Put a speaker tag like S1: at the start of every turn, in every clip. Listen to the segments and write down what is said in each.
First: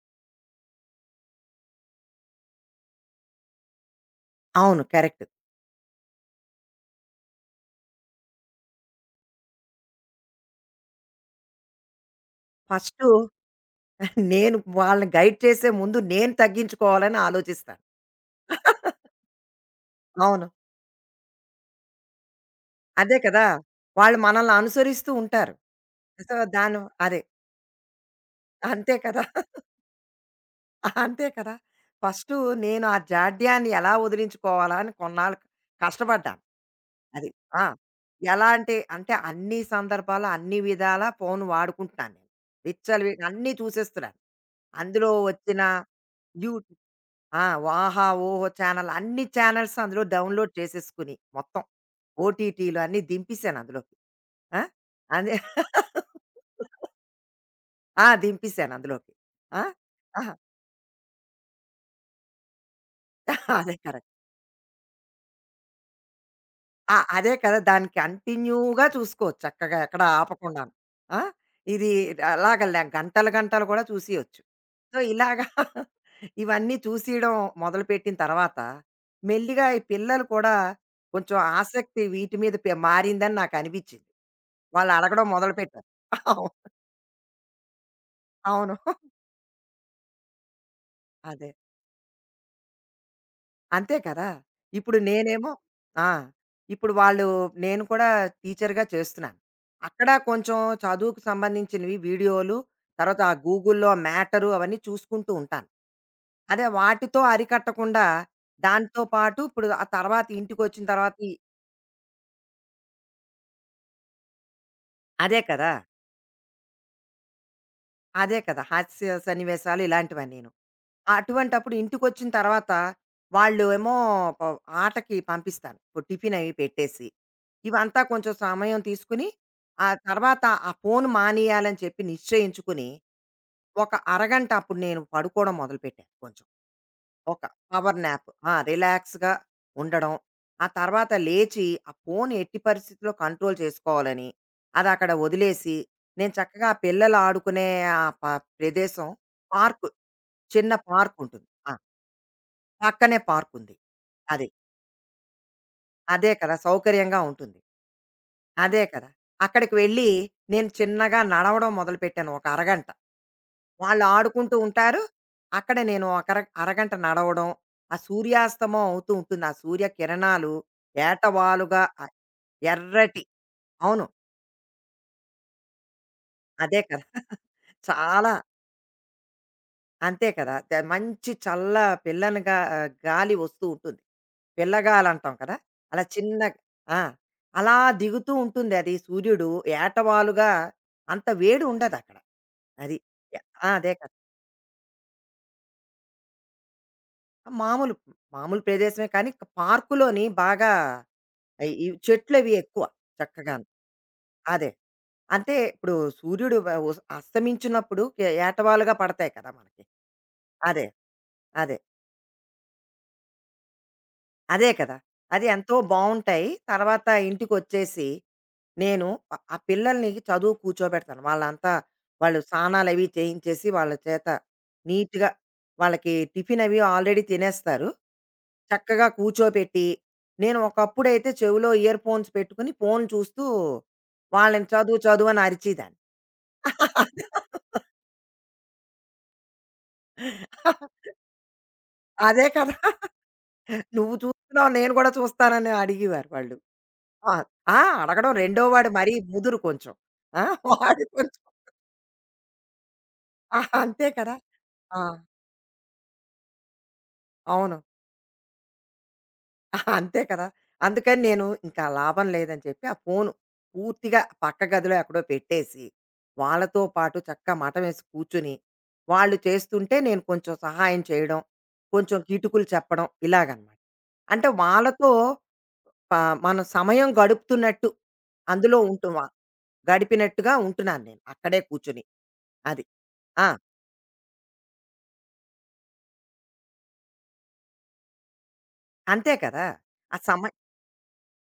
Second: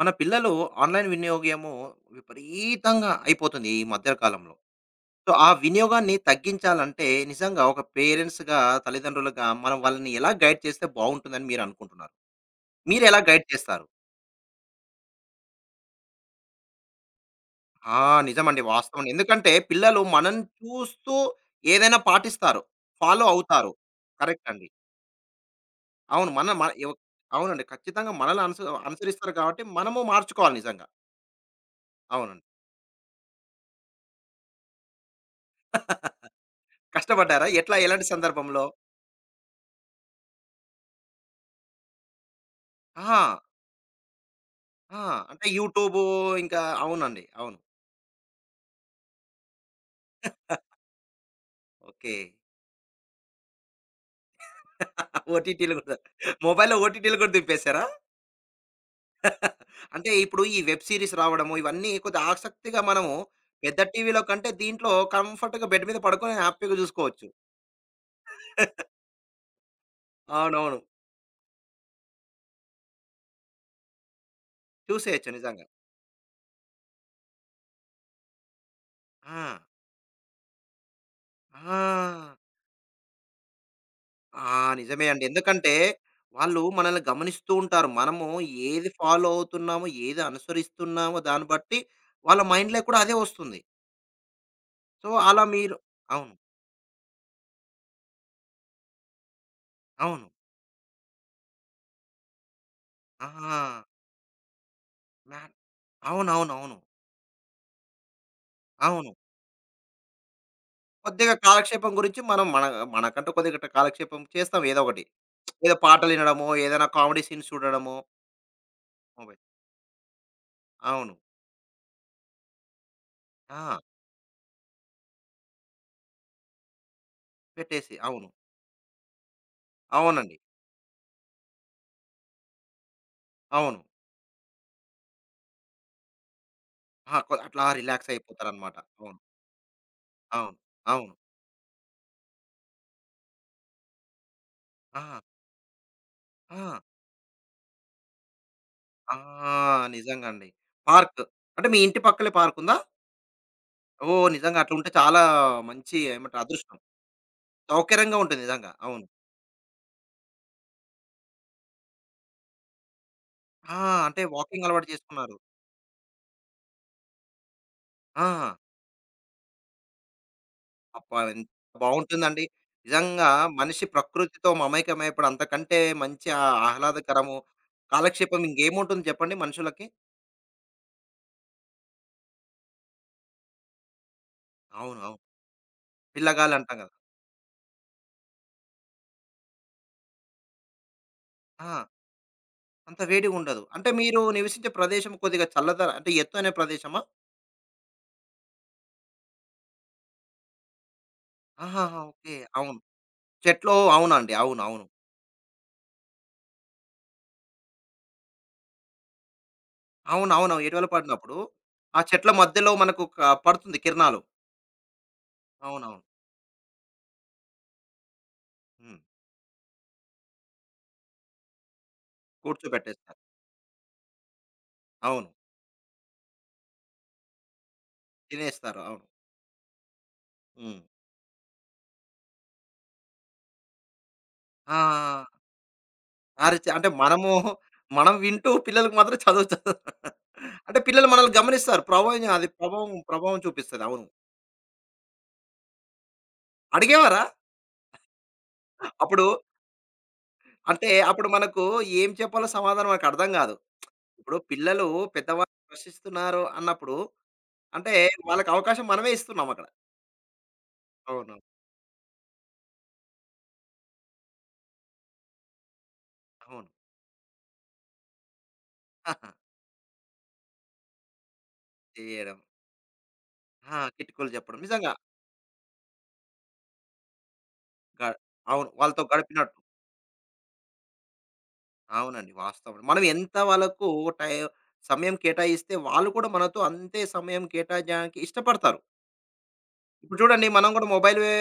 S1: మన పిల్లలు ఆన్‌లైన్ వినియోగము విపరీతంగా అయిపోతుంది ఈ మధ్య కాలంలో.
S2: అవును. కరెక్ట్.
S1: సో, ఆ వినియోగాన్ని తగ్గించాలంటే నిజంగా ఒక పేరెంట్స్‌గా, తల్లిదండ్రులుగా మనం వాళ్ళని ఎలా గైడ్ చేస్తే బావుంటుందని మీరనుకుంటున్నారు?
S2: ఫస్టు
S1: మీరెలా గైడ్ చేస్తారు?
S2: నేను వాళ్ళని గైడ్ చేసే ముందు నేను తగ్గించుకోవాలని ఆలోచిస్తాను.
S1: ఆ! నిజమండి. వాస్తవం. ఎందుకంటే పిల్లలు మనం
S2: అవును.
S1: చూస్తూ ఏదైనా పాటిస్తారు.
S2: అదే
S1: ఫాలో
S2: కదా!
S1: అవుతారు.
S2: వాళ్ళు
S1: కరెక్ట్
S2: మనల్ని
S1: అండి.
S2: అనుసరిస్తూ ఉంటారు.
S1: అవును. మన మన
S2: దాను
S1: ఎవ్
S2: అదే.
S1: అవునండి. ఖచ్చితంగా మనల్ని అనుస
S2: అంతే కదా!
S1: అనుసరిస్తారు కాబట్టి మనము మార్చుకోవాలి నిజంగా.
S2: అంతే కదా! ఫస్టు
S1: అవునండి.
S2: నేను ఆ జాడ్యాన్ని ఎలా వదిలించుకోవాలా అని కొన్నాళ్ళు కష్టపడ్డాను. అది.
S1: కష్టపడ్డారా?
S2: ఆ!
S1: ఎట్లా? ఎలాంటి సందర్భంలో?
S2: ఎలాంటి అంటే అంటే అన్ని సందర్భాల్లో, అన్ని విధాలా ఫోను వాడుకుంటున్నాను. విచ్చలవిడి
S1: ఆ!
S2: అన్నీ చూసేస్తున్నాను.
S1: ఆ!
S2: అందులో
S1: అంటే
S2: వచ్చిన
S1: యూట్యూబు ఇంకా
S2: యూట్యూ
S1: అవునండి.
S2: ఆ!
S1: అవును.
S2: వాహా! ఓహో! ఛానల్ అన్ని ఛానల్స్ అందులో డౌన్‌లోడ్ చేసేసుకుని మొత్తం.
S1: ఓకే.
S2: ఓటీటీలు అన్నీ దింపేసాను అందులోకి. ఆ! అదే
S1: ఓటీటీలు గూడా. మొబైల్‌లో ఓటీటీలు గూడా దింపేసారా?
S2: ఆ! దింపేసాను అందులోకి. ఆ!
S1: అంటే
S2: ఆహా!
S1: ఇప్పుడు ఈ వెబ్ సీరీస్ రావడము ఇవన్నీ కొద్దిగా ఆసక్తిగా మనము
S2: అదే
S1: పెద్ద
S2: కరెక్ట్.
S1: టీవీలో కంటే దీంట్లో కంఫర్ట్‌గా బెడ్ మీద పడుకొని హ్యాపీగా
S2: ఆ!
S1: జూసుకోవచ్చు.
S2: అదే కదా! దాన్ని కంటిన్యూగా చూసుకోవచ్చు చక్కగా ఎక్కడ ఆపకుండాను.
S1: అవునవును.
S2: ఆ! ఇది అలాగ ల గంటలు, గంటలు కూడా చూసేయొచ్చు.
S1: చూసేయొచ్చు
S2: ఇలాగా
S1: నిజంగా.
S2: ఇవన్నీ చూసేయడం మొదలుపెట్టిన తర్వాత
S1: ఆ!
S2: మెల్లిగా ఈ పిల్లలు కూడా కొంచెం ఆసక్తి
S1: ఆ!
S2: వీటి మీద పె మారిందని నాకనిపించింది.
S1: ఆ!
S2: వాళ్ళు
S1: నిజమే అండి.
S2: అడగడం
S1: ఎందుకంటే
S2: మొదలుపెట్టారు. అవును.
S1: వాళ్ళు మనల్ని గమనిస్తూ ఉంటారు. మనము
S2: అవును.
S1: ఏది ఫాలో అవుతున్నామో, ఏది అనుసరిస్తున్నామో దాన్ని
S2: అదే.
S1: బట్టి వాళ్ళ మైండ్‌లో కూడా అదే వస్తుంది.
S2: అంతే కదా! ఇప్పుడు
S1: సో, అలా
S2: నేనేమో
S1: మీరు
S2: ఆ!
S1: అవును.
S2: ఇప్పుడు వాళ్ళు నేను కూడా టీచర్‌గా చేస్తున్నాను. అక్కడ
S1: అవును.
S2: కొంచెం చదువుకు సంబంధించినవి వీడియోలు, తర్వాత ఆ
S1: ఆహా!
S2: గూగుల్‌లో మ్యాటరు అవన్నీ చూసుకుంటూ
S1: మ్యాన్
S2: ఉంటాను. అదే
S1: అవునవునవును. అవును.
S2: వాటితో అరికట్టకుండా
S1: అవును
S2: దాంతో
S1: అవును
S2: పాటు ఇప్పుడు ఆ తర్వాత ఇంటికొచ్చిన తర్వాత ఈ
S1: కొద్దిగా కాలక్షేపం గురించి మనం మన మనకంటూ కొద్దిగా కాలక్షేపం చేస్తాం ఏదో ఒకటి.
S2: అదే కదా!
S1: ఏదో పాటలు వినడమో, ఏదైనా కామెడీ సీన్స్ చూడడమో
S2: అదే కదా! హాస్య
S1: మొబైల్.
S2: సన్నివేశాలు ఇలాంటివన్నీను.
S1: అవును.
S2: అటువంటప్పుడు ఇంటికొచ్చిన తర్వాత వాళ్ళు
S1: ఆ!
S2: ఏమో ప ఆటకి పంపిస్తాను. ఇప్పుడు టిఫిన్ అవి పెట్టేసి,
S1: పెట్టేసి
S2: ఇవంతా
S1: అవును.
S2: కొంచెం సమయం తీసుకుని, ఆ
S1: అవునండి.
S2: తర్వాత ఆ ఫోను మానేయాలని చెప్పి నిశ్చయించుకుని,
S1: అవును.
S2: ఒక అరగంట అప్పుడు నేను పడుకోవడం మొదలుపెట్టాను కొంచెం.
S1: ఆ! కొ
S2: ఒక
S1: అట్లా
S2: పవర్
S1: రిలాక్స్
S2: న్యాప్. ఆ!
S1: అయిపోతారనమాట. అవును.
S2: రిలాక్స్‌గా ఉండడం.
S1: అవును.
S2: ఆ తర్వాత
S1: అవును.
S2: లేచి, ఆ ఫోను ఎట్టి పరిస్థితిలో కంట్రోల్ చేసుకోవాలని, అదక్కడ
S1: ఆ!
S2: వదిలేసి, నేను చక్కగా
S1: ఆ!
S2: పిల్లలు ఆడుకునే ఆ ప ప్రదేశం
S1: ఆ!
S2: పార్కు,
S1: నిజంగా అండి.
S2: చిన్న
S1: పార్క్.
S2: పార్కుంటుంది.
S1: అంటే
S2: ఆ!
S1: మీ ఇంటి పక్కలే పార్క్ ఉందా?
S2: పక్కనే పార్కుంది.
S1: ఓహ్!
S2: అది.
S1: నిజంగా అట్లుంటే చాలా మంచి
S2: అదే
S1: ఏమంటారు
S2: కదా!
S1: అదృష్టం.
S2: సౌకర్యంగా ఉంటుంది.
S1: సౌకర్యంగా ఉంటుంది నిజంగా.
S2: అదే
S1: అవును.
S2: కదా! అక్కడికి వెళ్ళి నేను చిన్నగా నడవడం మొదలుపెట్టాను ఒక అరగంట.
S1: ఆ!
S2: వాళ్ళు
S1: అంటే
S2: ఆడుకుంటూ
S1: వాకింగ్ అలవాటు
S2: ఉంటారు.
S1: చేసుకున్నారు.
S2: అక్కడ నేను ఒక అర అరగంట నడవడం, ఆ
S1: ఆ!
S2: సూర్యాస్తమం అవుతూ ఉంటుంది. ఆ సూర్యకిరణాలు
S1: అబ్బా! ఎంత
S2: ఏటవాలుగా
S1: బావుంటుందండి.
S2: ఎర్రటి
S1: నిజంగా మనిషి
S2: అవును.
S1: ప్రకృతితో మమేకమైనప్పుడు అంతకంటే మంచి
S2: అదే కదా!
S1: ఆహ్లాదకరము,
S2: చాలా
S1: కాలక్షేపం ఇంకేముంటుంది చెప్పండి మనుషులకి?
S2: అంతే కదా! ద మంచి చల్ల పిల్లనగా గాలి వస్తూ ఉంటుంది.
S1: అవును. అవును.
S2: పిల్లగాలంటాం కదా! అలా చిన్న
S1: పిల్లగాలంటాం కదా!
S2: ఆ! అలా దిగుతూ ఉంటుంది అది సూర్యుడు ఏటవాలుగా అంత వేడి
S1: ఆ!
S2: ఉండదక్కడ. అది.
S1: అంత
S2: య
S1: వేడిగుండదు.
S2: ఆ!
S1: అంటే
S2: అదే కదా!
S1: మీరు నివసించే ప్రదేశం కొద్దిగా చల్లదన అంటే ఎత్తైన ప్రదేశమా?
S2: మామూలు, మామూలు ప్రదేశమే కానీ పార్కులోని బాగా ఈ
S1: ఆహాహా! ఓకే.
S2: చెట్లవి
S1: అవును.
S2: ఎక్కువ చక్కగాను.
S1: చెట్లు అవునండి. అవును.
S2: అదే.
S1: అవును.
S2: అంటే ఇప్పుడు సూర్యుడు వ ఉస్ అస్తమించినప్పుడు ఎ ఏటవాలుగా పడతాయి కదా మనకి.
S1: అవును. అవును. ఇటీవల
S2: అదే.
S1: పడినప్పుడు
S2: అదే.
S1: ఆ చెట్ల మధ్యలో మనకు క పడుతుంది కిరణాలు.
S2: అదే కదా! అది ఎంతో
S1: అవునవును.
S2: బావుంటాయి. తర్వాత ఇంటికొచ్చేసి
S1: హ్మ్.
S2: నేను ఆ ఆ పిల్లల్ని చదువు కూర్చోబెడతాను. వాళ్ళంతా వాళ్ళు స్నానాలవి
S1: కూర్చోబెట్టేస్తారు.
S2: చేయించేసి వాళ్ళ చేత
S1: అవును.
S2: నీట్‌గా వాళ్ళకి టిఫినవి ఆల్రెడీ తినేస్తారు.
S1: తినేస్తారు. అవును.
S2: చక్కగా కూర్చోబెట్టి, నేను
S1: హ్మ్.
S2: ఒకప్పుడైతే చెవిలో ఇయర్ ఫోన్స్ పెట్టుకొని ఫోన్ చూస్తూ వాళ్ళని చదువు
S1: ఆ!
S2: చదువు అని అరిచేదాన్ని.
S1: అరిచి అంటే మనము, మనం వింటూ పిల్లలకి మాత్రం చదువు చదువు అంటే పిల్లలు మనల్ని గమనిస్తారు. ప్రభావం
S2: అదే
S1: అది
S2: కదా!
S1: ప్రభావం ప్రభావం చూపిస్తది. అవును.
S2: నువ్వు చూస్తున్నావు నేను కూడా చూస్తానని అడిగేవారు వాళ్ళు.
S1: అడిగేవారా?
S2: ఆ! ఆ! అడగడం రెండో వాడు మరీ
S1: అప్పుడు
S2: ముదురు కొంచెం. ఆ!
S1: అంటే
S2: వాడు
S1: అప్పుడు
S2: కొంచెం
S1: మనకు ఏం చెప్పాలో సమాధానం మనకు అర్థం కాదు.
S2: ఆ! అంతే కదా!
S1: ఇప్పుడు పిల్లలు
S2: ఆ!
S1: పెద్దవాళ్ళు ప్రశ్నిస్తున్నారు అన్నప్పుడు
S2: అవును.
S1: అంటే వాళ్ళకి అవకాశం మనమే ఇస్తున్నాం అక్కడ.
S2: అంతే కదా! అందుకని
S1: అవును.
S2: నేను ఇంకా లాభం లేదని చెప్పి ఆ ఫోను పూర్తిగా పక్క గదిలో ఎక్కడో పెట్టేసి,
S1: అవును.
S2: వాళ్ళతో పాటు చక్కగా మటమేసి కూర్చొని,
S1: ఆహా,
S2: వాళ్ళు చేస్తుంటే నేను కొంచెం సహాయం చేయడం, కొంచెం
S1: చేయడం.
S2: కిటుకులు చెప్పడం ఇలాగనమాట.
S1: కిటుకులు
S2: అంటే
S1: చెప్పడం. నిజంగా
S2: వాళ్ళతో ప మనం సమయం గడుపుతున్నట్టు
S1: గ అవును.
S2: అందులో
S1: వాళ్ళతో
S2: ఉంటువ
S1: గడిపినట్టు.
S2: గడిపినట్టుగా ఉంటున్నాను నేను. అక్కడే కూర్చొని.
S1: అవునండి. వాస్తవం.
S2: అది.
S1: మనం ఎంత
S2: ఆ!
S1: వాళ్ళకు టై సమయం కేటాయిస్తే వాళ్ళు కూడా మనతో అంతే సమయం కేటాయించడానికి ఇష్టపడతారు.
S2: అంతే కదా! ఆ
S1: ఇప్పుడు చూడండి
S2: సమయం
S1: మనం కూడా మొబైల్ వే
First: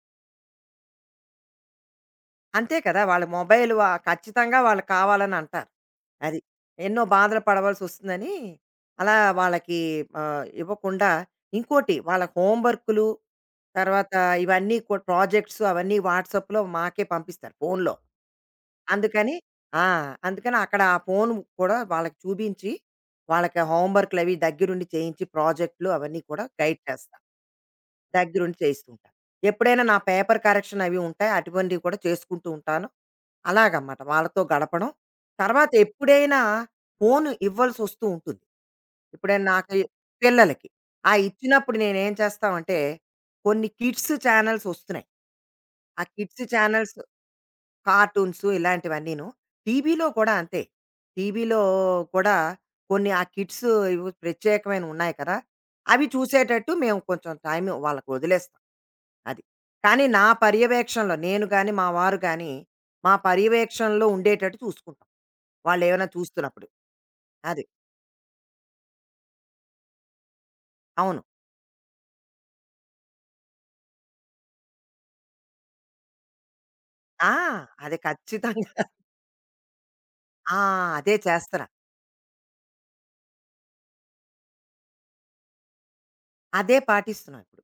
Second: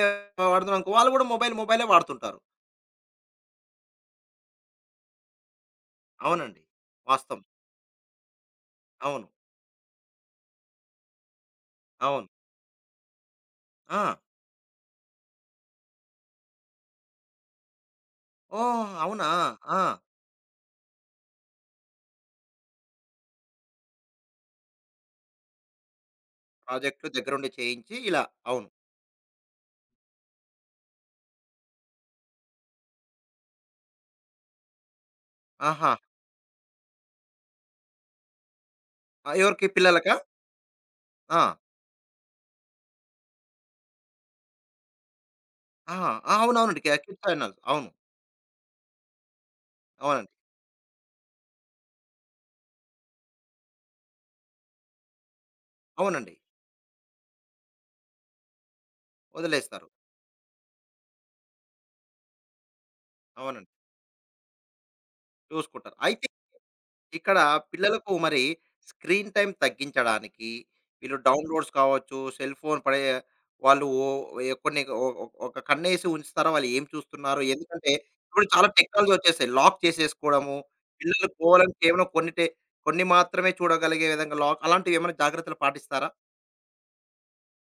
S1: వాడుతున్నామనుకో వాళ్ళు కూడా మొబైలే వాడుతుంటారు.
S2: అంతే కదా! వాళ్ళ మొబైల్ వ ఖచ్చితంగా వాళ్ళకి కావాలని అంటారు. అది.
S1: అవునండి.
S2: ఎన్నో
S1: వాస్తవం.
S2: బాధలు పడవలసొస్తుందని అలా
S1: అవును.
S2: వాళ్ళకి ఇవ్వకుండా ఇంకోటి వాళ్ళ
S1: అవును.
S2: హోమ్ వర్కులు,
S1: ఆ!
S2: తర్వాత ఇవన్నీ కూడా ప్రాజెక్ట్స్ అవన్నీ వాట్సాప్‌లో మాకే పంపిస్తారు ఫోన్‌లో.
S1: ఓహ్! అవునా!
S2: అందుకని
S1: ఆ!
S2: ఆ! అందుకని అక్కడ ఆ ఫోన్ కూడా వాళ్ళకి చూపించి, వాళ్ళకి హోమ్ వర్కులవి దగ్గరుండి చేయించి ప్రాజెక్ట్‌లు అవన్నీ కూడా గైడ్
S1: ప్రాజెక్ట్‌లు
S2: చేస్తా.
S1: దగ్గరుండి చేయించి ఇలా.
S2: దగ్గరుండి
S1: అవును.
S2: చేయిస్తూ ఉంటాం. ఎప్పుడైనా నా పేపర్ కరెక్షన్ అవి ఉంటాయి. అటువంటివి కూడా చేసుకుంటూ ఉంటాను. అలాగనమాట వాళ్ళతో గడపడం. తర్వాత
S1: ఆహా!
S2: ఎప్పుడైనా ఫోను ఇవ్వాల్సొస్తూ ఉంటుంది.
S1: ఆహ్,
S2: ఎప్పుడైనా
S1: ఎవరికి
S2: నాకు
S1: పిల్లలకా?
S2: పిల్లలకి. ఆ
S1: ఆ!
S2: ఇచ్చినప్పుడు నేనేం చేస్తామంటే కొన్ని కిడ్స్ ఛానెల్స్ ఒస్తున్నాయి. ఆ
S1: ఆహా! ఆ!
S2: కిడ్స్
S1: అవునవునండి. కే
S2: ఛానల్స్,
S1: కిడ్స్ ఛానల్స్. అవును.
S2: కార్టూన్స్ ఇలాంటివన్నీను. టీవీలో
S1: అవునండి.
S2: కూడా అంతే. టీవీలో కూడా కొన్ని ఆ కిడ్స్ ఇవి ప్రత్యేకమైనవున్నాయి కదా! అవి
S1: అవునండి.
S2: చూసేటట్టు మేము కొంచెం టైం వాళ్ళకి వదిలేస్తాం. అది.
S1: వదిలేస్తారు.
S2: కానీ నా పర్యవేక్షణలో నేను గాని, మా వారు గాని, మా
S1: అవునండి.
S2: పర్యవేక్షణలో ఉండేటట్టు చూసుకుంటాం.
S1: చూసుకుంటారు.
S2: వాళ్ళేమైనా
S1: అయితే
S2: చూస్తున్నప్పుడు.
S1: ఇక్కడ
S2: అది.
S1: పిల్లలకు మరి స్క్రీన్ టైమ్ తగ్గించడానికి వీళ్ళు
S2: అవును.
S1: డౌన్లోడ్స్ కావచ్చు, సెల్ ఫోన్ పడే వాళ్ళు ఎ కొన్ని ఒ ఒ ఒక కన్నేసి ఉంచుతారా? వాళ్ళు ఏం
S2: ఆ!
S1: చూస్తున్నారు? ఎందుకంటే
S2: అది
S1: ఇప్పుడు చాలా
S2: ఖచ్చితంగా.
S1: టెక్నాలజీ వచ్చేసాయి. లాక్ చేసేసుకోవడము,
S2: ఆ! అదే
S1: పిల్లలు
S2: చేస్తున్నా.
S1: కేవలం కొన్ని టె కొన్ని మాత్రమే చూడగలిగే విధంగా లాక్ అలాంటివి ఏమైనా జాగ్రత్తలు పాటిస్తారా?
S2: అదే పాటిస్తున్నాం ఇప్పుడు.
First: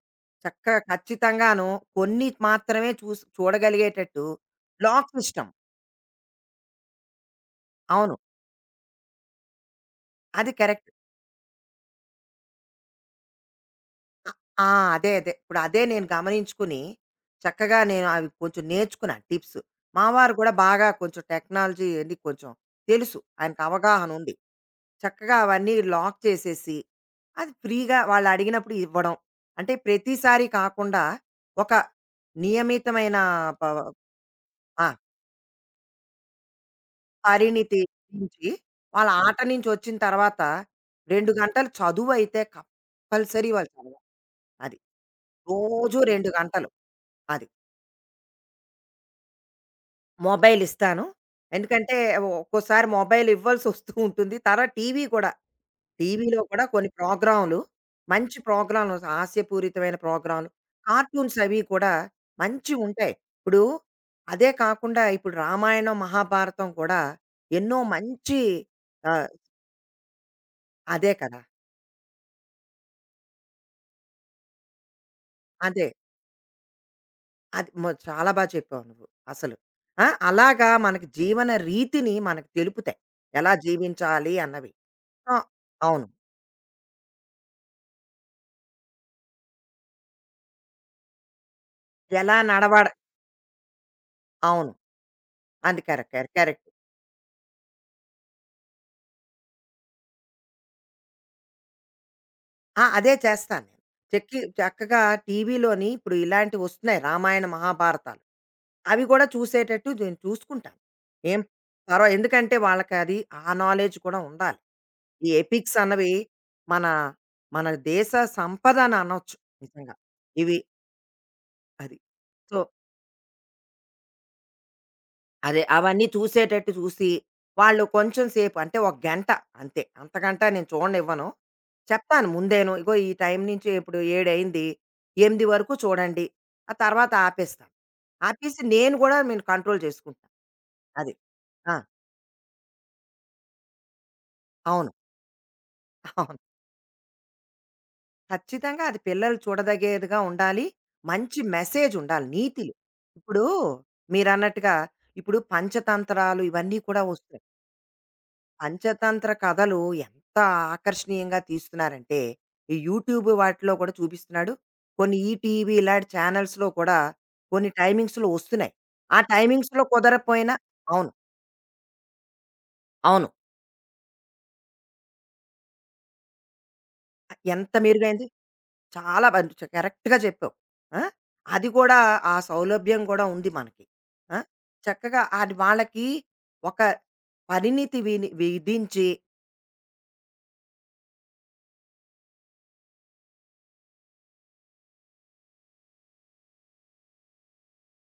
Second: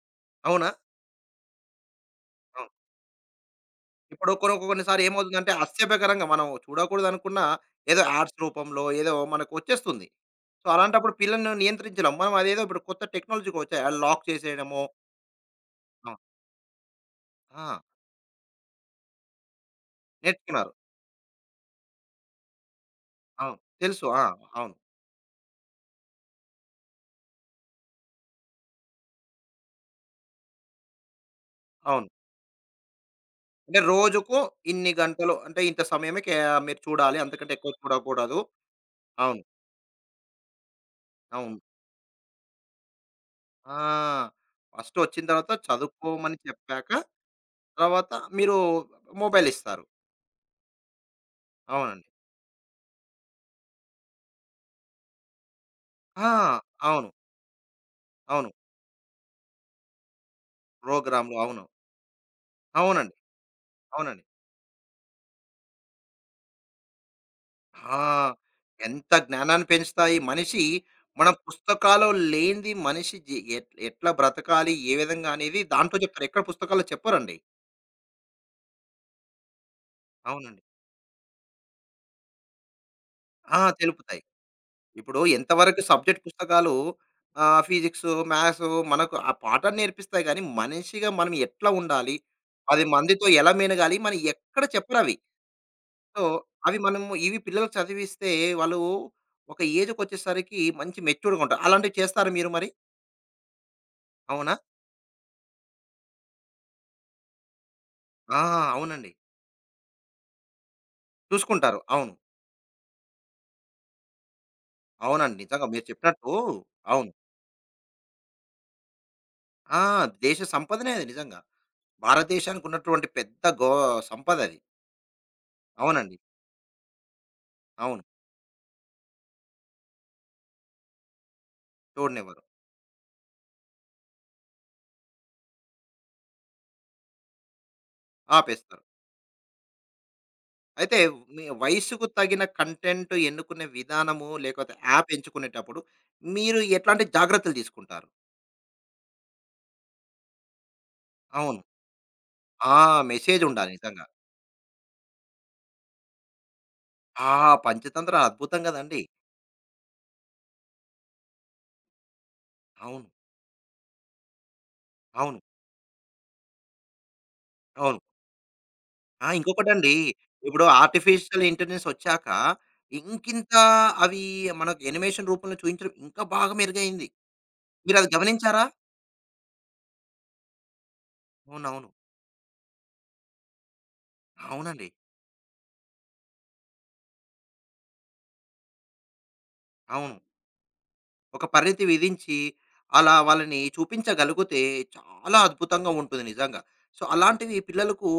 S1: అవునా?
S2: చక్కగా ఖచ్చితంగాను కొన్ని
S1: అవును.
S2: మాత్రమే చూసి చూడగలిగేటట్టు
S1: ఇప్పుడు కొన్ని కొన్నిసార్లు
S2: లాక్
S1: ఏమవుతుందంటే
S2: సిస్టమ్.
S1: అస్యభ్యకరంగా మనం చూడకూడదనుకున్నా ఏదో
S2: అవును.
S1: యాడ్స్ రూపంలో ఏదో మనకు వచ్చేస్తుంది.
S2: అది
S1: సో,
S2: కరెక్ట్.
S1: అలాంటప్పుడు పిల్లల్ని నియంత్రించలేం. మనం అదేదో ఇప్పుడు కొత్త టెక్నాలజీకొచ్చాయి. అది లాక్
S2: అ ఆ!
S1: చేసేయడమో
S2: అదే అదే. ఇప్పుడు అదే నేను
S1: అవును.
S2: గమనించుకుని
S1: ఆ!
S2: చక్కగా నేను అవి కొంచెం నేర్చుకున్నాను టిప్స్. మావారు కూడా
S1: నేర్చుకున్నారు.
S2: బాగా కొంచెం టెక్నాలజీ అది కొంచెం తెలుసు.
S1: అవును.
S2: ఆయనకు
S1: తెలుసు.
S2: అవగాహన ఉంది.
S1: అవును.
S2: చక్కగా అవన్నీ లాక్ చేసేసి, అది ఫ్రీగా వాళ్ళు అడిగినప్పుడు ఇవ్వడం. అంటే ప్రతిసారి కాకుండా ఒక
S1: అవును.
S2: నియమితమైన ప
S1: అంటే రోజుకు
S2: ఆ!
S1: ఇన్ని గంటలు అంటే ఇంత సమయమే కే మీరు చూడాలి. అంతకంటే ఎక్కువ
S2: పరిణితి
S1: చూడకూడదు.
S2: నుంచి వాళ్ళ అవును. ఆట
S1: అవును.
S2: నుంచొచ్చిన తర్వాత 2
S1: అవును.
S2: గంటలు చదువయితే కంపల్సరీ వాళ్ళు
S1: ఆ!
S2: చదవాలి. అది.
S1: ఫస్ట్ వచ్చిన తర్వాత
S2: రోజు 2
S1: చదువుకోమని
S2: గంటలు.
S1: చెప్పాక
S2: అది.
S1: తర్వాత మీరు మొబైల్ ఇస్తారు.
S2: మొబైల్ ఇస్తాను. ఎందుకంటే
S1: అవునండి.
S2: ఒక్కోసారి మొబైల్ ఇవ్వాల్సొస్తూ ఉంటుంది. తర్వాత టీవీ కూడా.
S1: ఆ!
S2: టీవీలో కూడా కొన్ని
S1: అవును.
S2: ప్రోగ్రాములు, మంచి
S1: అవును.
S2: ప్రోగ్రాములు హాస్యపూరితమైన ప్రోగ్రాములు,
S1: ప్రోగ్రామ్‌లు.
S2: కార్టూన్స్
S1: అవును.
S2: అవి కూడా మంచివుంటాయి.
S1: అవునండి.
S2: ఇప్పుడు
S1: అవునండి.
S2: అదే కాకుండా ఇప్పుడు రామాయణం, మహాభారతం కూడా ఎన్నో
S1: ఆ!
S2: మంచి
S1: ఎంత
S2: ఆహ్,
S1: జ్ఞానాన్ని పెంచుతాయి. మనిషి
S2: అదే
S1: మన
S2: కదా!
S1: పుస్తకాలో లేనిది మనిషి జీ ఎట్ ఎట్లా బ్రతకాలి, ఏ విధంగా అనేది
S2: అదే.
S1: దాంట్లో చెప్తారు. ఎక్కడ పుస్తకాల్లో చెప్పరండి.
S2: అది మొ చాలా బా చెప్పావు నువ్వు అసలు. ఆ!
S1: అవునండి.
S2: అలాగా మనకి జీవన రీతిని మనకు తెలుపుతాయి. ఎలా
S1: తెలుపుతాయి.
S2: జీవించాలి అన్నవి.
S1: ఇప్పుడు
S2: ఆ!
S1: ఎంతవరకు
S2: అవును.
S1: సబ్జెక్ట్ పుస్తకాలు ఫిజిక్సు, మ్యాథ్సు మనకు ఆ పాఠాన్ని నేర్పిస్తాయి గానీ, మనిషిగా మనం ఎట్లా ఉండాలి,
S2: ఎలా
S1: 10
S2: నడవడ
S1: మందితో ఎలా మెలగాలి, మనం ఎక్కడ
S2: అవును.
S1: చెప్పరవి.
S2: అది కరెక్ట్.
S1: So,
S2: correct. కరెక్ట్.
S1: అవి మనము ఇవి పిల్లలకు చదివిస్తే వాళ్ళు ఒక ఏజ్‌కొచ్చేసరికి మంచి మెచ్యూర్‌గా ఉంటారు. అలాంటివి చేస్తారా మీరు మరి?
S2: ఆ! అదే చేస్తాను నేను. చెక్కి
S1: అవునా?
S2: చక్కగా టీవీలోని ఇప్పుడు ఇలాంటివి వస్తున్నాయి రామాయణ, మహాభారతాలు.
S1: ఆ!
S2: అవి
S1: అవునండి.
S2: కూడా చూసేటట్టు నేను చూసుకుంటాను. ఏం
S1: చూసుకుంటారు.
S2: పర్వ
S1: అవును.
S2: ఎందుకంటే వాళ్ళకి అది ఆ నాలెడ్జ్ కూడా ఉండాలి. ఈ
S1: అవునండి. నిజంగా
S2: ఎపిక్స్
S1: మీరు
S2: అన్నవి
S1: చెప్పినట్టు
S2: మన,
S1: అవును.
S2: మన దేశ సంపద అని అనొచ్చు
S1: ఆ!
S2: నిజంగా.
S1: దేశ
S2: ఇవి
S1: సంపదనే అది నిజంగా.
S2: అది. సో
S1: భారతదేశానికి ఉన్నటువంటి పెద్ద గో సంపదది.
S2: అదే. అవన్నీ
S1: అవునండి.
S2: చూసేటట్టు చూసి, వాళ్ళు
S1: అవును.
S2: కొంచెం సేపు అంటే ఒక గంట అంతే. అంతకంటా నేను చూడనివ్వను. చెప్తాను
S1: చూడనివ్వరు.
S2: ముందేను. ఇగో ఈ టైం నుంచి ఇప్పుడు 7:00 8:00 వరకు చూడండి. ఆ తర్వాత ఆపేస్తాను. ఆపేసి
S1: ఆపేస్తారు.
S2: నేను గూడా నేను కంట్రోల్ చేసుకుంటాను.
S1: అయితే
S2: అది.
S1: మీ
S2: ఆ!
S1: వయసుకు తగిన కంటెంట్ ఎన్నుకునే విధానము, లేకపోతే
S2: అవును.
S1: యాప్ ఎంచుకునేటప్పుడు
S2: అవును.
S1: మీరు ఎట్లాంటి జాగ్రత్తలు తీసుకుంటారు?
S2: ఖచ్చితంగా అది పిల్లలు చూడదగేదిగా ఉండాలి. మంచి
S1: అవును.
S2: మెసేజ్ ఉండాలి. నీతిలు.
S1: ఆ! మెసేజ్
S2: ఇప్పుడు
S1: ఉండాలి నిజంగా.
S2: మీరన్నట్టుగా ఇప్పుడు పంచతంత్రాలు ఇవన్నీ కూడా
S1: ఆ!
S2: వస్తున్నాయి.
S1: పంచతంత్ర అద్భుతం కదండీ!
S2: పంచతంత్ర కథలు ఎంత ఆకర్షణీయంగా తీస్తున్నారంటే, ఈ
S1: అవును.
S2: యూట్యూబ్ వాటిలో కూడా చూపిస్తున్నాడు. కొన్ని
S1: అవును.
S2: ఈటీవీ ఇలాంటి ఛానల్స్‌లో కూడా కొన్ని
S1: అవును.
S2: టైమింగ్స్‌లో వస్తున్నాయి. ఆ టైమింగ్స్‌లో
S1: ఇంకొకటండి.
S2: కుదరపోయినా
S1: ఇప్పుడు
S2: అవును.
S1: ఆర్టిఫిషియల్ ఇంటెలిజెన్స్ ఒచ్చాక,
S2: అవును.
S1: ఇంకింత అవి మనకు యానిమేషన్ రూపంలో చూయించడం ఇంకా బాగా మెరుగయింది.
S2: ఎంత
S1: మీరది
S2: మెరుగైంది.
S1: గమనించారా?
S2: చాలా మంచి చ కరెక్ట్‌గా చెప్పావు. ఆ! అది
S1: అవునవును.
S2: కూడా ఆ సౌలభ్యం కూడా ఉంది మనకి. ఆ!
S1: అవునండి.
S2: చక్కగా అది వాళ్ళకి ఒక పరిణితి విని విధించి
S1: అవును. ఒక పరిధి విధించి, అలా వాళ్ళని చూపించగలిగితే చాలా అద్భుతంగా ఉంటుంది నిజంగా. సో, అలాంటివి పిల్లలకు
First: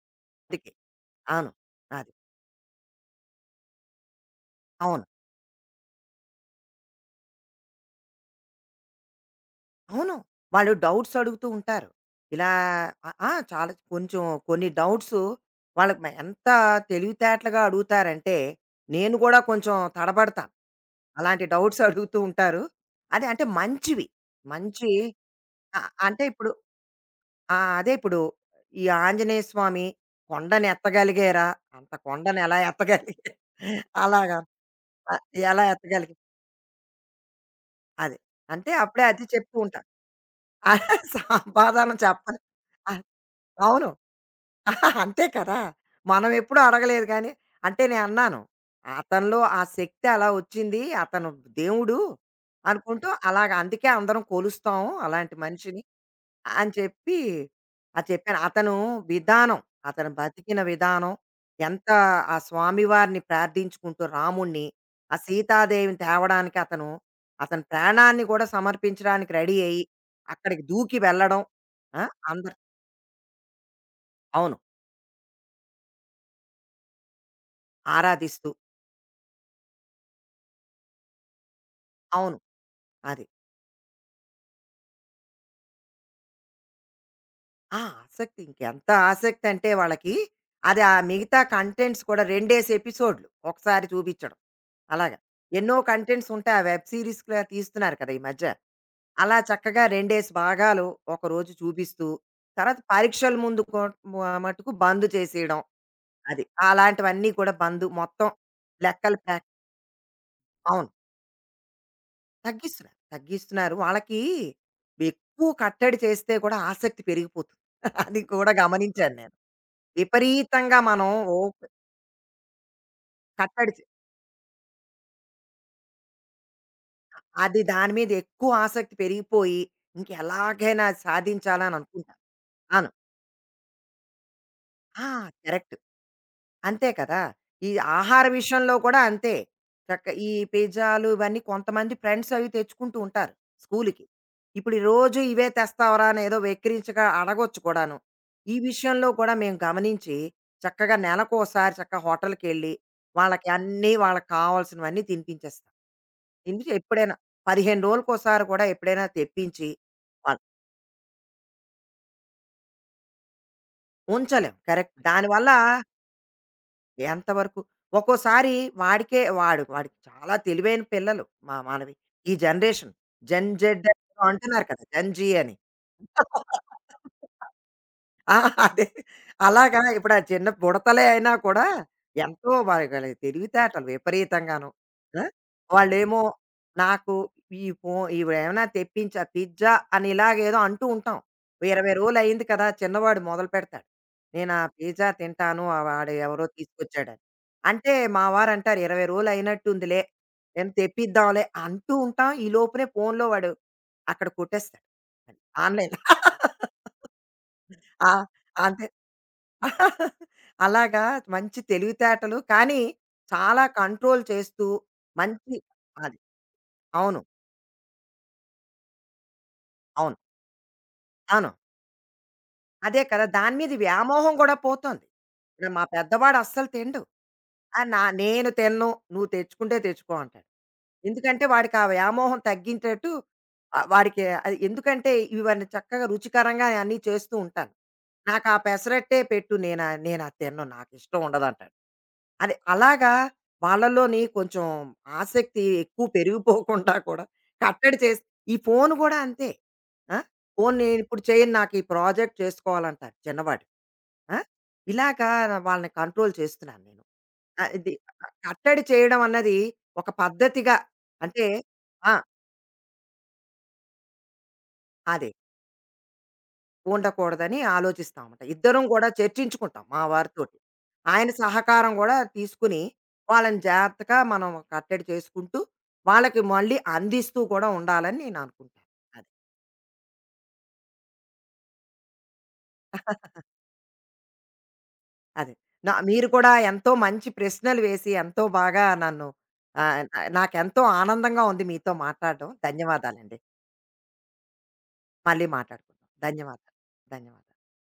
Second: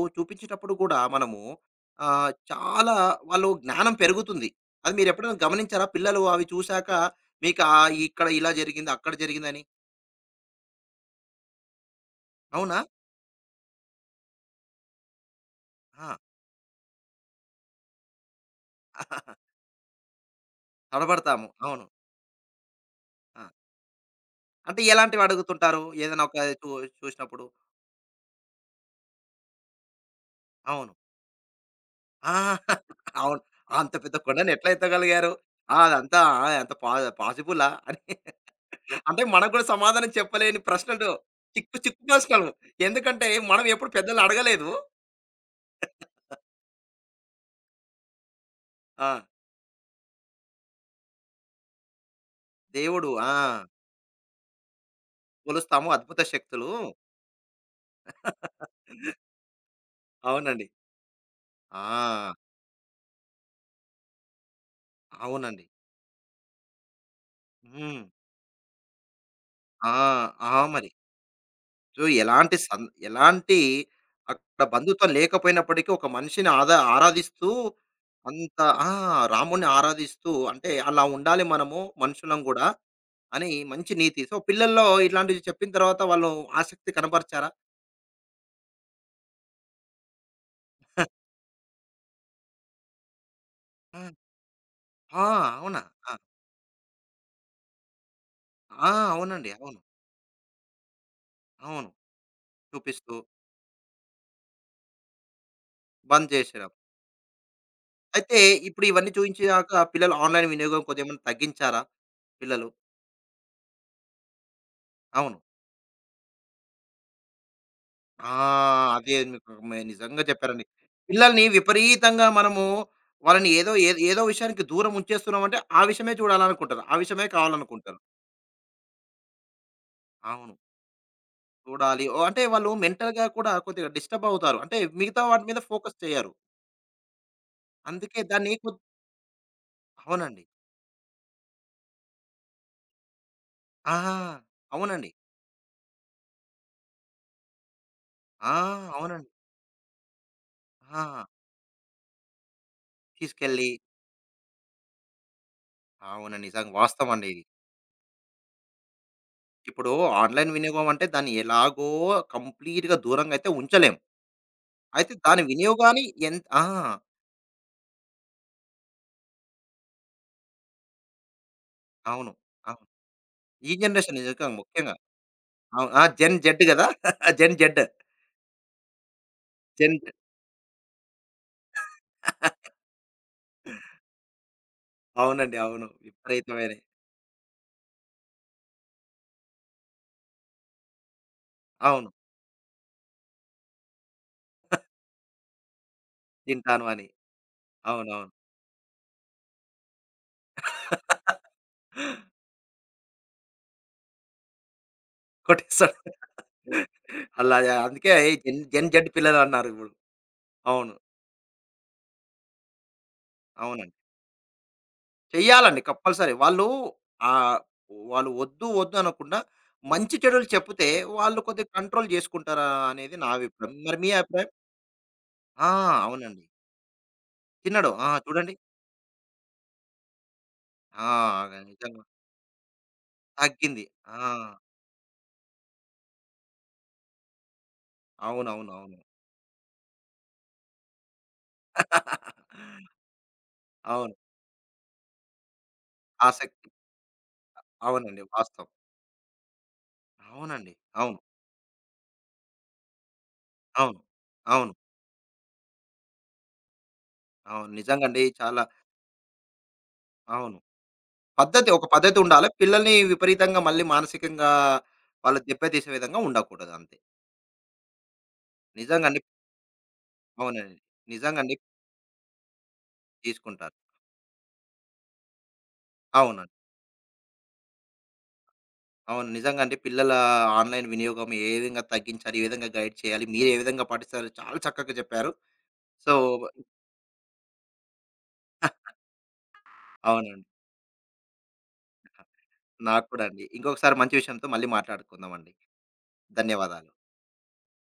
S2: అందుకే.
S1: చూపించేటప్పుడు కూడా మనము
S2: అవును. అది.
S1: చాలా వాళ్ళు జ్ఞానం పెరుగుతుంది. అది
S2: అవును.
S1: మీరెప్పుడైనా గమనించారా? పిల్లలు అవి చూసాక మీకు ఇక్కడ ఇలా జరిగింది, అక్కడ జరిగిందని.
S2: అవును. వాళ్ళు డౌట్స్ అడుగుతూ ఉంటారు. ఇలా
S1: అవునా?
S2: ఆ! ఆ! చాలా కొంచెం కొన్ని డౌట్సు వాళ్ళకి మ
S1: ఆ!
S2: ఎంత తెలివితేటలుగా అడుగుతారంటే, నేను కూడా కొంచెం తడబడతాను. అలాంటి
S1: తడబడతాము.
S2: డౌట్స్
S1: అవును.
S2: అడుగుతూ ఉంటారు. అదే అంటే
S1: ఆ!
S2: మంచివి.
S1: అంటే
S2: మంచి
S1: ఎలాంటివి అడుగుతుంటారు?
S2: అంటే
S1: ఏదైనా ఒక
S2: ఇప్పుడు
S1: చూ చూసినప్పుడు?
S2: ఆ! అదే ఇప్పుడు ఈ ఆంజనేయ స్వామి కొండను
S1: అవును.
S2: ఎత్తగలిగారా? అంత
S1: ఆ!
S2: కొండను ఎలా ఎత్తగలిగారు?
S1: అవును. అంత పెద్ద
S2: అలాగా.
S1: కొండని ఎట్లా
S2: అ
S1: ఎత్తగలిగారు?
S2: ఎలా ఎత్తగలిగా
S1: అదంతా అంత పా పాసిబులా? అని
S2: అది. అంటే అప్పుడే
S1: అంటే
S2: అది
S1: మనకు
S2: చెప్తూ
S1: కూడా
S2: ఉంటాను.
S1: సమాధానం చెప్పలేని
S2: ఆ,
S1: ప్రశ్నలు. చిక్కు
S2: సమాధానం
S1: చిక్కు
S2: చెప్పను.
S1: ప్రశ్నలు.
S2: అ
S1: ఎందుకంటే మనం
S2: అవును.
S1: ఎప్పుడు పెద్దల్ని అడగలేదు.
S2: అంతే కదా! మనం ఎప్పుడూ అడగలేదు గానీ, అంటే నేనన్నాను.
S1: ఆ!
S2: అతనిలో ఆ శక్తి అలా వచ్చింది. అతను దేవుడు అనుకుంటూ
S1: దేవుడు
S2: అలాగ అందుకే అందరం కొలుస్తాం అలాంటి మనిషిని
S1: కొలుస్తాము అద్భుత శక్తులు.
S2: అని చెప్పి అది చెప్పాను. అతను విధానం, అతను బతికిన
S1: అవునండి.
S2: విధానం ఎంత
S1: ఆ!
S2: ఆ స్వామివారిని ప్రార్థించుకుంటూ రాముడిని, ఆ
S1: అవునండి.
S2: సీతాదేవిని తేవడానికి అతను, అతని
S1: హ్మ్.
S2: ప్రాణాన్ని కూడా సమర్పించడానికి రెడీ అయ్యి,
S1: ఆ! ఆ!
S2: అక్కడికి
S1: మరి.
S2: దూకి వెళ్ళడం.
S1: సో,
S2: ఆ!
S1: ఎలాంటి
S2: అందరు
S1: సం ఎలాంటి
S2: అవును.
S1: అక్కడ బంధుత్వం లేకపోయినప్పటికీ ఒక మనిషిని ఆదా ఆరాధిస్తూ
S2: ఆరాధిస్తూ.
S1: అంత ఆ! రాముడిని ఆరాధిస్తూ అంటే అలా ఉండాలి మనము
S2: అవును.
S1: మనుషులం గూడా
S2: అది.
S1: అని మంచి నీతి. సో, పిల్లల్లో ఇట్లాంటివి చెప్పిన తర్వాత వాళ్ళు ఆసక్తి కనబరిచారా?
S2: ఆ! ఆసక్తి ఇంకెంత ఆసక్తంటే వాళ్ళకి, అది ఆ మిగతా కంటెంట్స్ కూడా రెండేసి ఎపిసోడ్‌లు ఒకసారి
S1: ఆ!
S2: చూపించడం. అలాగా.
S1: ఆ!
S2: ఎన్నో
S1: అవునా? ఆ!
S2: కంటెంట్స్ ఉంటాయి. ఆ వెబ్ సీరీస్‌లా తీస్తున్నారు కదా! ఈ మధ్య.
S1: ఆ!
S2: అలా
S1: అవునండి. అవును.
S2: చక్కగా రెండేసి భాగాలు ఒకరోజు
S1: అవును.
S2: చూపిస్తూ, తర్వాత
S1: చూపిస్తూ
S2: పరీక్షల ముందు కో మ మటుకు బంద్ చేసేయడం.
S1: బంద్
S2: అది.
S1: చేసేయడం.
S2: అలాంటివన్నీ కూడా బంద్ మొత్తం
S1: అయితే ఇప్పుడు ఇవన్నీ
S2: లెక్కలు ప్రా
S1: చూయించాక పిల్లలు ఆన్‌లైన్ వినియోగం
S2: అవును.
S1: కొద్దిగా ఏమన్నా తగ్గించారా పిల్లలు?
S2: తగ్గిస్తున్నారు. వాళ్ళకి
S1: అవును.
S2: ఎక్కువ కట్టడి చేస్తే కూడా ఆసక్తి పెరిగిపోతుంది. అది
S1: ఆ!
S2: కూడా గమనించాను
S1: అదే
S2: నేను.
S1: మీకు మే నిజంగా చెప్పారండి.
S2: విపరీతంగా మనం ఓ
S1: పిల్లల్ని విపరీతంగా మనము వాళ్ళని ఏదో
S2: కట్టడి చే
S1: ఏదో ఏదో విషయానికి దూరం ఉంచేస్తున్నామంటే, ఆ విషయమే చూడాలనుకుంటారు. ఆ విషయమే
S2: అది దాని
S1: కావాలనుకుంటారు.
S2: మీద ఎక్కువ ఆసక్తి పెరిగిపోయి,
S1: అవును.
S2: ఇంకెలాగైనా సాధించాలని
S1: చూడాలి. ఓ
S2: అనుకుంటాం.
S1: అంటే వాళ్ళు
S2: అవును.
S1: మెంటల్‌గా కూడా కొద్దిగా డిస్టర్బ్ అవుతారు. అంటే
S2: ఆ!
S1: మిగతా వాటి మీద
S2: కరెక్ట్.
S1: ఫోకస్ చేయరు.
S2: అంతే కదా! ఈ
S1: అందుకే
S2: ఆహార
S1: దాన్ని
S2: విషయంలో
S1: కొద్
S2: కూడా అంతే. చక్క ఈ
S1: అవునండి.
S2: పిజ్జాలు ఇవన్నీ కొంతమంది ఫ్రెండ్స్ అవి తెచ్చుకుంటూ ఉంటారు
S1: ఆ!
S2: స్కూలుకి. ఇప్పుడు ఈ
S1: అవునండి.
S2: రోజు ఇవే తెస్తావరా అని ఏదో వెక్కిరించగా అడగొచ్చు కూడాను.
S1: ఆ!
S2: ఈ విషయంలో
S1: అవునండి.
S2: కూడా మేము గమనించి చక్కగా
S1: ఆ!
S2: నెలకోసారి చక్కగా హోటల్‌కెళ్ళి వాళ్ళకి
S1: తీసుకెళ్ళి
S2: అన్నీ వాళ్ళకి కావాల్సినవన్నీ తినిపించేస్తాం.
S1: అవునండి.
S2: తినిపించి
S1: నిజంగా వాస్తవం
S2: ఎప్పుడైనా
S1: అండి ఇది.
S2: 15 రోజులకోసారి కూడా ఎప్పుడైనా తెప్పించి
S1: ఇప్పుడు
S2: ఆహ్,
S1: ఆన్‌లైన్ వినియోగం అంటే దాన్ని ఎలాగో కంప్లీట్‌గా దూరంగా అయితే ఉంచలేం.
S2: ఉంచలేం. కరెక్ట్.
S1: అయితే దాని
S2: దానివల్ల
S1: వినియోగాన్ని ఎంత
S2: ఎంతవరకు ఒక్కోసారి వాడికే వాడు వాడికి చాలా తెలివైన పిల్లలు మా మానవి.
S1: అవును.
S2: ఈ
S1: అవును.
S2: జనరేషన్ జన్
S1: ఈ
S2: జెడ్
S1: జనరేషన్ నిజంగా
S2: అంటున్నారు కదా!
S1: ముఖ్యంగా.
S2: జన్ జీ అని.
S1: అవును. జెన్ జెడ్ గదా! Gen Z.
S2: ఆ! అదే. అలాగా
S1: జెన్
S2: ఇప్పుడు
S1: జెడ్.
S2: ఆ చిన్న బుడతలే అయినా కూడా ఎంతో వాళ్ళ తెలివితేటలు విపరీతంగాను. ఆ!
S1: అవునండి. అవును.
S2: వాళ్ళేమో
S1: విపరీతమైనయి.
S2: నాకు ఈ ఫో ఇవేమైనా తెప్పించా పిజ్జా అని ఇలాగేదో అంటూ ఉంటాం. ఓ 20
S1: అవును.
S2: రోజులయింది కదా! చిన్నవాడు మొదలుపెడతాడు. నేను ఆ పిజ్జా తింటాను. ఆ వాడు ఎవరో
S1: తింటాను అని.
S2: తీసుకొచ్చాడని. అంటే మా
S1: అవునవును.
S2: వారంటారు, "20 రోజులు అయినట్టుందిలే. ఏం తెప్పిద్దాంలే" అంటూ ఉంటాం. ఈ లోపునే ఫోన్‌లో వాడు అక్కడ కొట్టేస్తాడు. ఆన్‌లైన్.
S1: కొట్టేస్తాడు. అలా
S2: ఆ!
S1: అందుకే ఈ జెన్
S2: అంతే.
S1: జెన్ జెడ్ పిల్లలన్నారు ఇప్పుడు. అవును.
S2: అలాగా మంచి తెలివితేటలు, కానీ చాలా
S1: అవునండి.
S2: కంట్రోల్ చేస్తూ మంచి
S1: చెయ్యాలండి
S2: అది.
S1: కంపల్సరీ. వాళ్ళు
S2: అవును.
S1: ఆహ్, వాళ్ళు వద్దు అనకుండా మంచి
S2: అవును.
S1: చెడులు చెప్తే వాళ్ళు
S2: అవును.
S1: కొద్దిగా కంట్రోల్ జేసుకుంటారా
S2: అదే
S1: అనేది
S2: కదా!
S1: నా
S2: దాని మీద
S1: అభిప్రాయం. మరి మీ
S2: వ్యామోహం
S1: అభిప్రాయం?
S2: కూడా పోతోంది.
S1: ఆ!
S2: ఇప్పుడు మా పెద్దవాడు
S1: అవునండి.
S2: అస్సలు తినడు. ఆ!
S1: తిన్నాడు.
S2: నా నేను
S1: చూడండి.
S2: తినను. నువ్వు తెచ్చుకుంటే తెచ్చుకో అంటాడు.
S1: ఆ!
S2: ఎందుకంటే వాడికి ఆ
S1: నిజంగా
S2: వ్యామోహం తగ్గించేట్టు
S1: తగ్గింది. ఆ!
S2: వాడికి అది ఎందుకంటే ఇవన్నీ చక్కగా రుచికరంగా అన్నీ చేస్తూ ఉంటాను. నాకు ఆ
S1: అవునవునవును. అవును.
S2: పెసరట్టే పెట్టు నేనా నేను అది తినను. నాకు ఇష్టం ఉండదంటాడు. అదే. అలాగా
S1: అవును అవును
S2: వాళ్ళలోని కొంచెం ఆసక్తి ఎక్కువ
S1: ఆసక్తి.
S2: పెరిగిపోకుండా కూడా కట్టడి
S1: అవునండి.
S2: చేసి ఈ
S1: వాస్తవం.
S2: ఫోను గూడా అంతే. ఆ!
S1: అవునండి.
S2: ఫోను
S1: అవును.
S2: నేనిప్పుడు చేయను, నాకు ఈ ప్రాజెక్ట్ చేసుకోవాలంటాడు చిన్నవాడు.
S1: అవును.
S2: ఆ!
S1: అవును.
S2: ఇలాగా వాళ్ళని కంట్రోల్ చేస్తున్నాను నేను.
S1: అవును.
S2: ఇది
S1: నిజంగండి. చాలా
S2: కట్టడి చేయడం అన్నది ఒక
S1: అవును.
S2: పద్ధతిగా అంటే
S1: పద్ధతి ఒక
S2: ఆ!
S1: పద్ధతి ఉండాలి. పిల్లల్ని విపరీతంగా మళ్ళీ మానసికంగా
S2: అదే.
S1: వాళ్ళు దెబ్బతీసే విధంగా ఉండకూడదు అంతే.
S2: ఉండకూడదని ఆలోచిస్తాం అన్నమాట. ఇద్దరం కూడా
S1: నిజంగండి.
S2: చర్చించుకుంటాం మా వారితోటి.
S1: అవునండి.
S2: ఆయన
S1: నిజంగండి
S2: సహకారం గూడా తీసుకుని, వాళ్ళని
S1: తీసుకుంటారు.
S2: జాగ్రత్తగా మనం కట్టడి చేసుకుంటూ, వాళ్ళకి
S1: అవునండి.
S2: మళ్ళీ అందిస్తూ కూడా ఉండాలని నేను అనుకుంటాను.
S1: అవును.
S2: అది.
S1: నిజంగండి. పిల్లల ఆన్‌లైన్ వినియోగం ఏ విధంగా తగ్గించాలి? ఏ విధంగా గైడ్ చేయాలి? మీరు ఏ విధంగా పాటిస్తారు? చాలా చక్కగా చెప్పారు.
S2: అది. నా
S1: సో
S2: మీరు కూడా ఎంతో మంచి ప్రశ్నలు వేసి, ఎంతో బాగా నన్ను ఆహ్,
S1: అవునండి.
S2: నాకెంతో ఆనందంగా ఉంది మీతో మాట్లాడడం.
S1: నాకు కూడా
S2: ధన్యవాదాలండి.
S1: అండి. ఇంకొకసారి మంచి విషయంతో మళ్ళీ
S2: మళ్ళీ
S1: మాట్లాడుకుందామండి.
S2: మాట్లాడుకుందాం. ధన్యవాదాలు.
S1: ధన్యవాదాలు.
S2: ధన్యవాదాలు.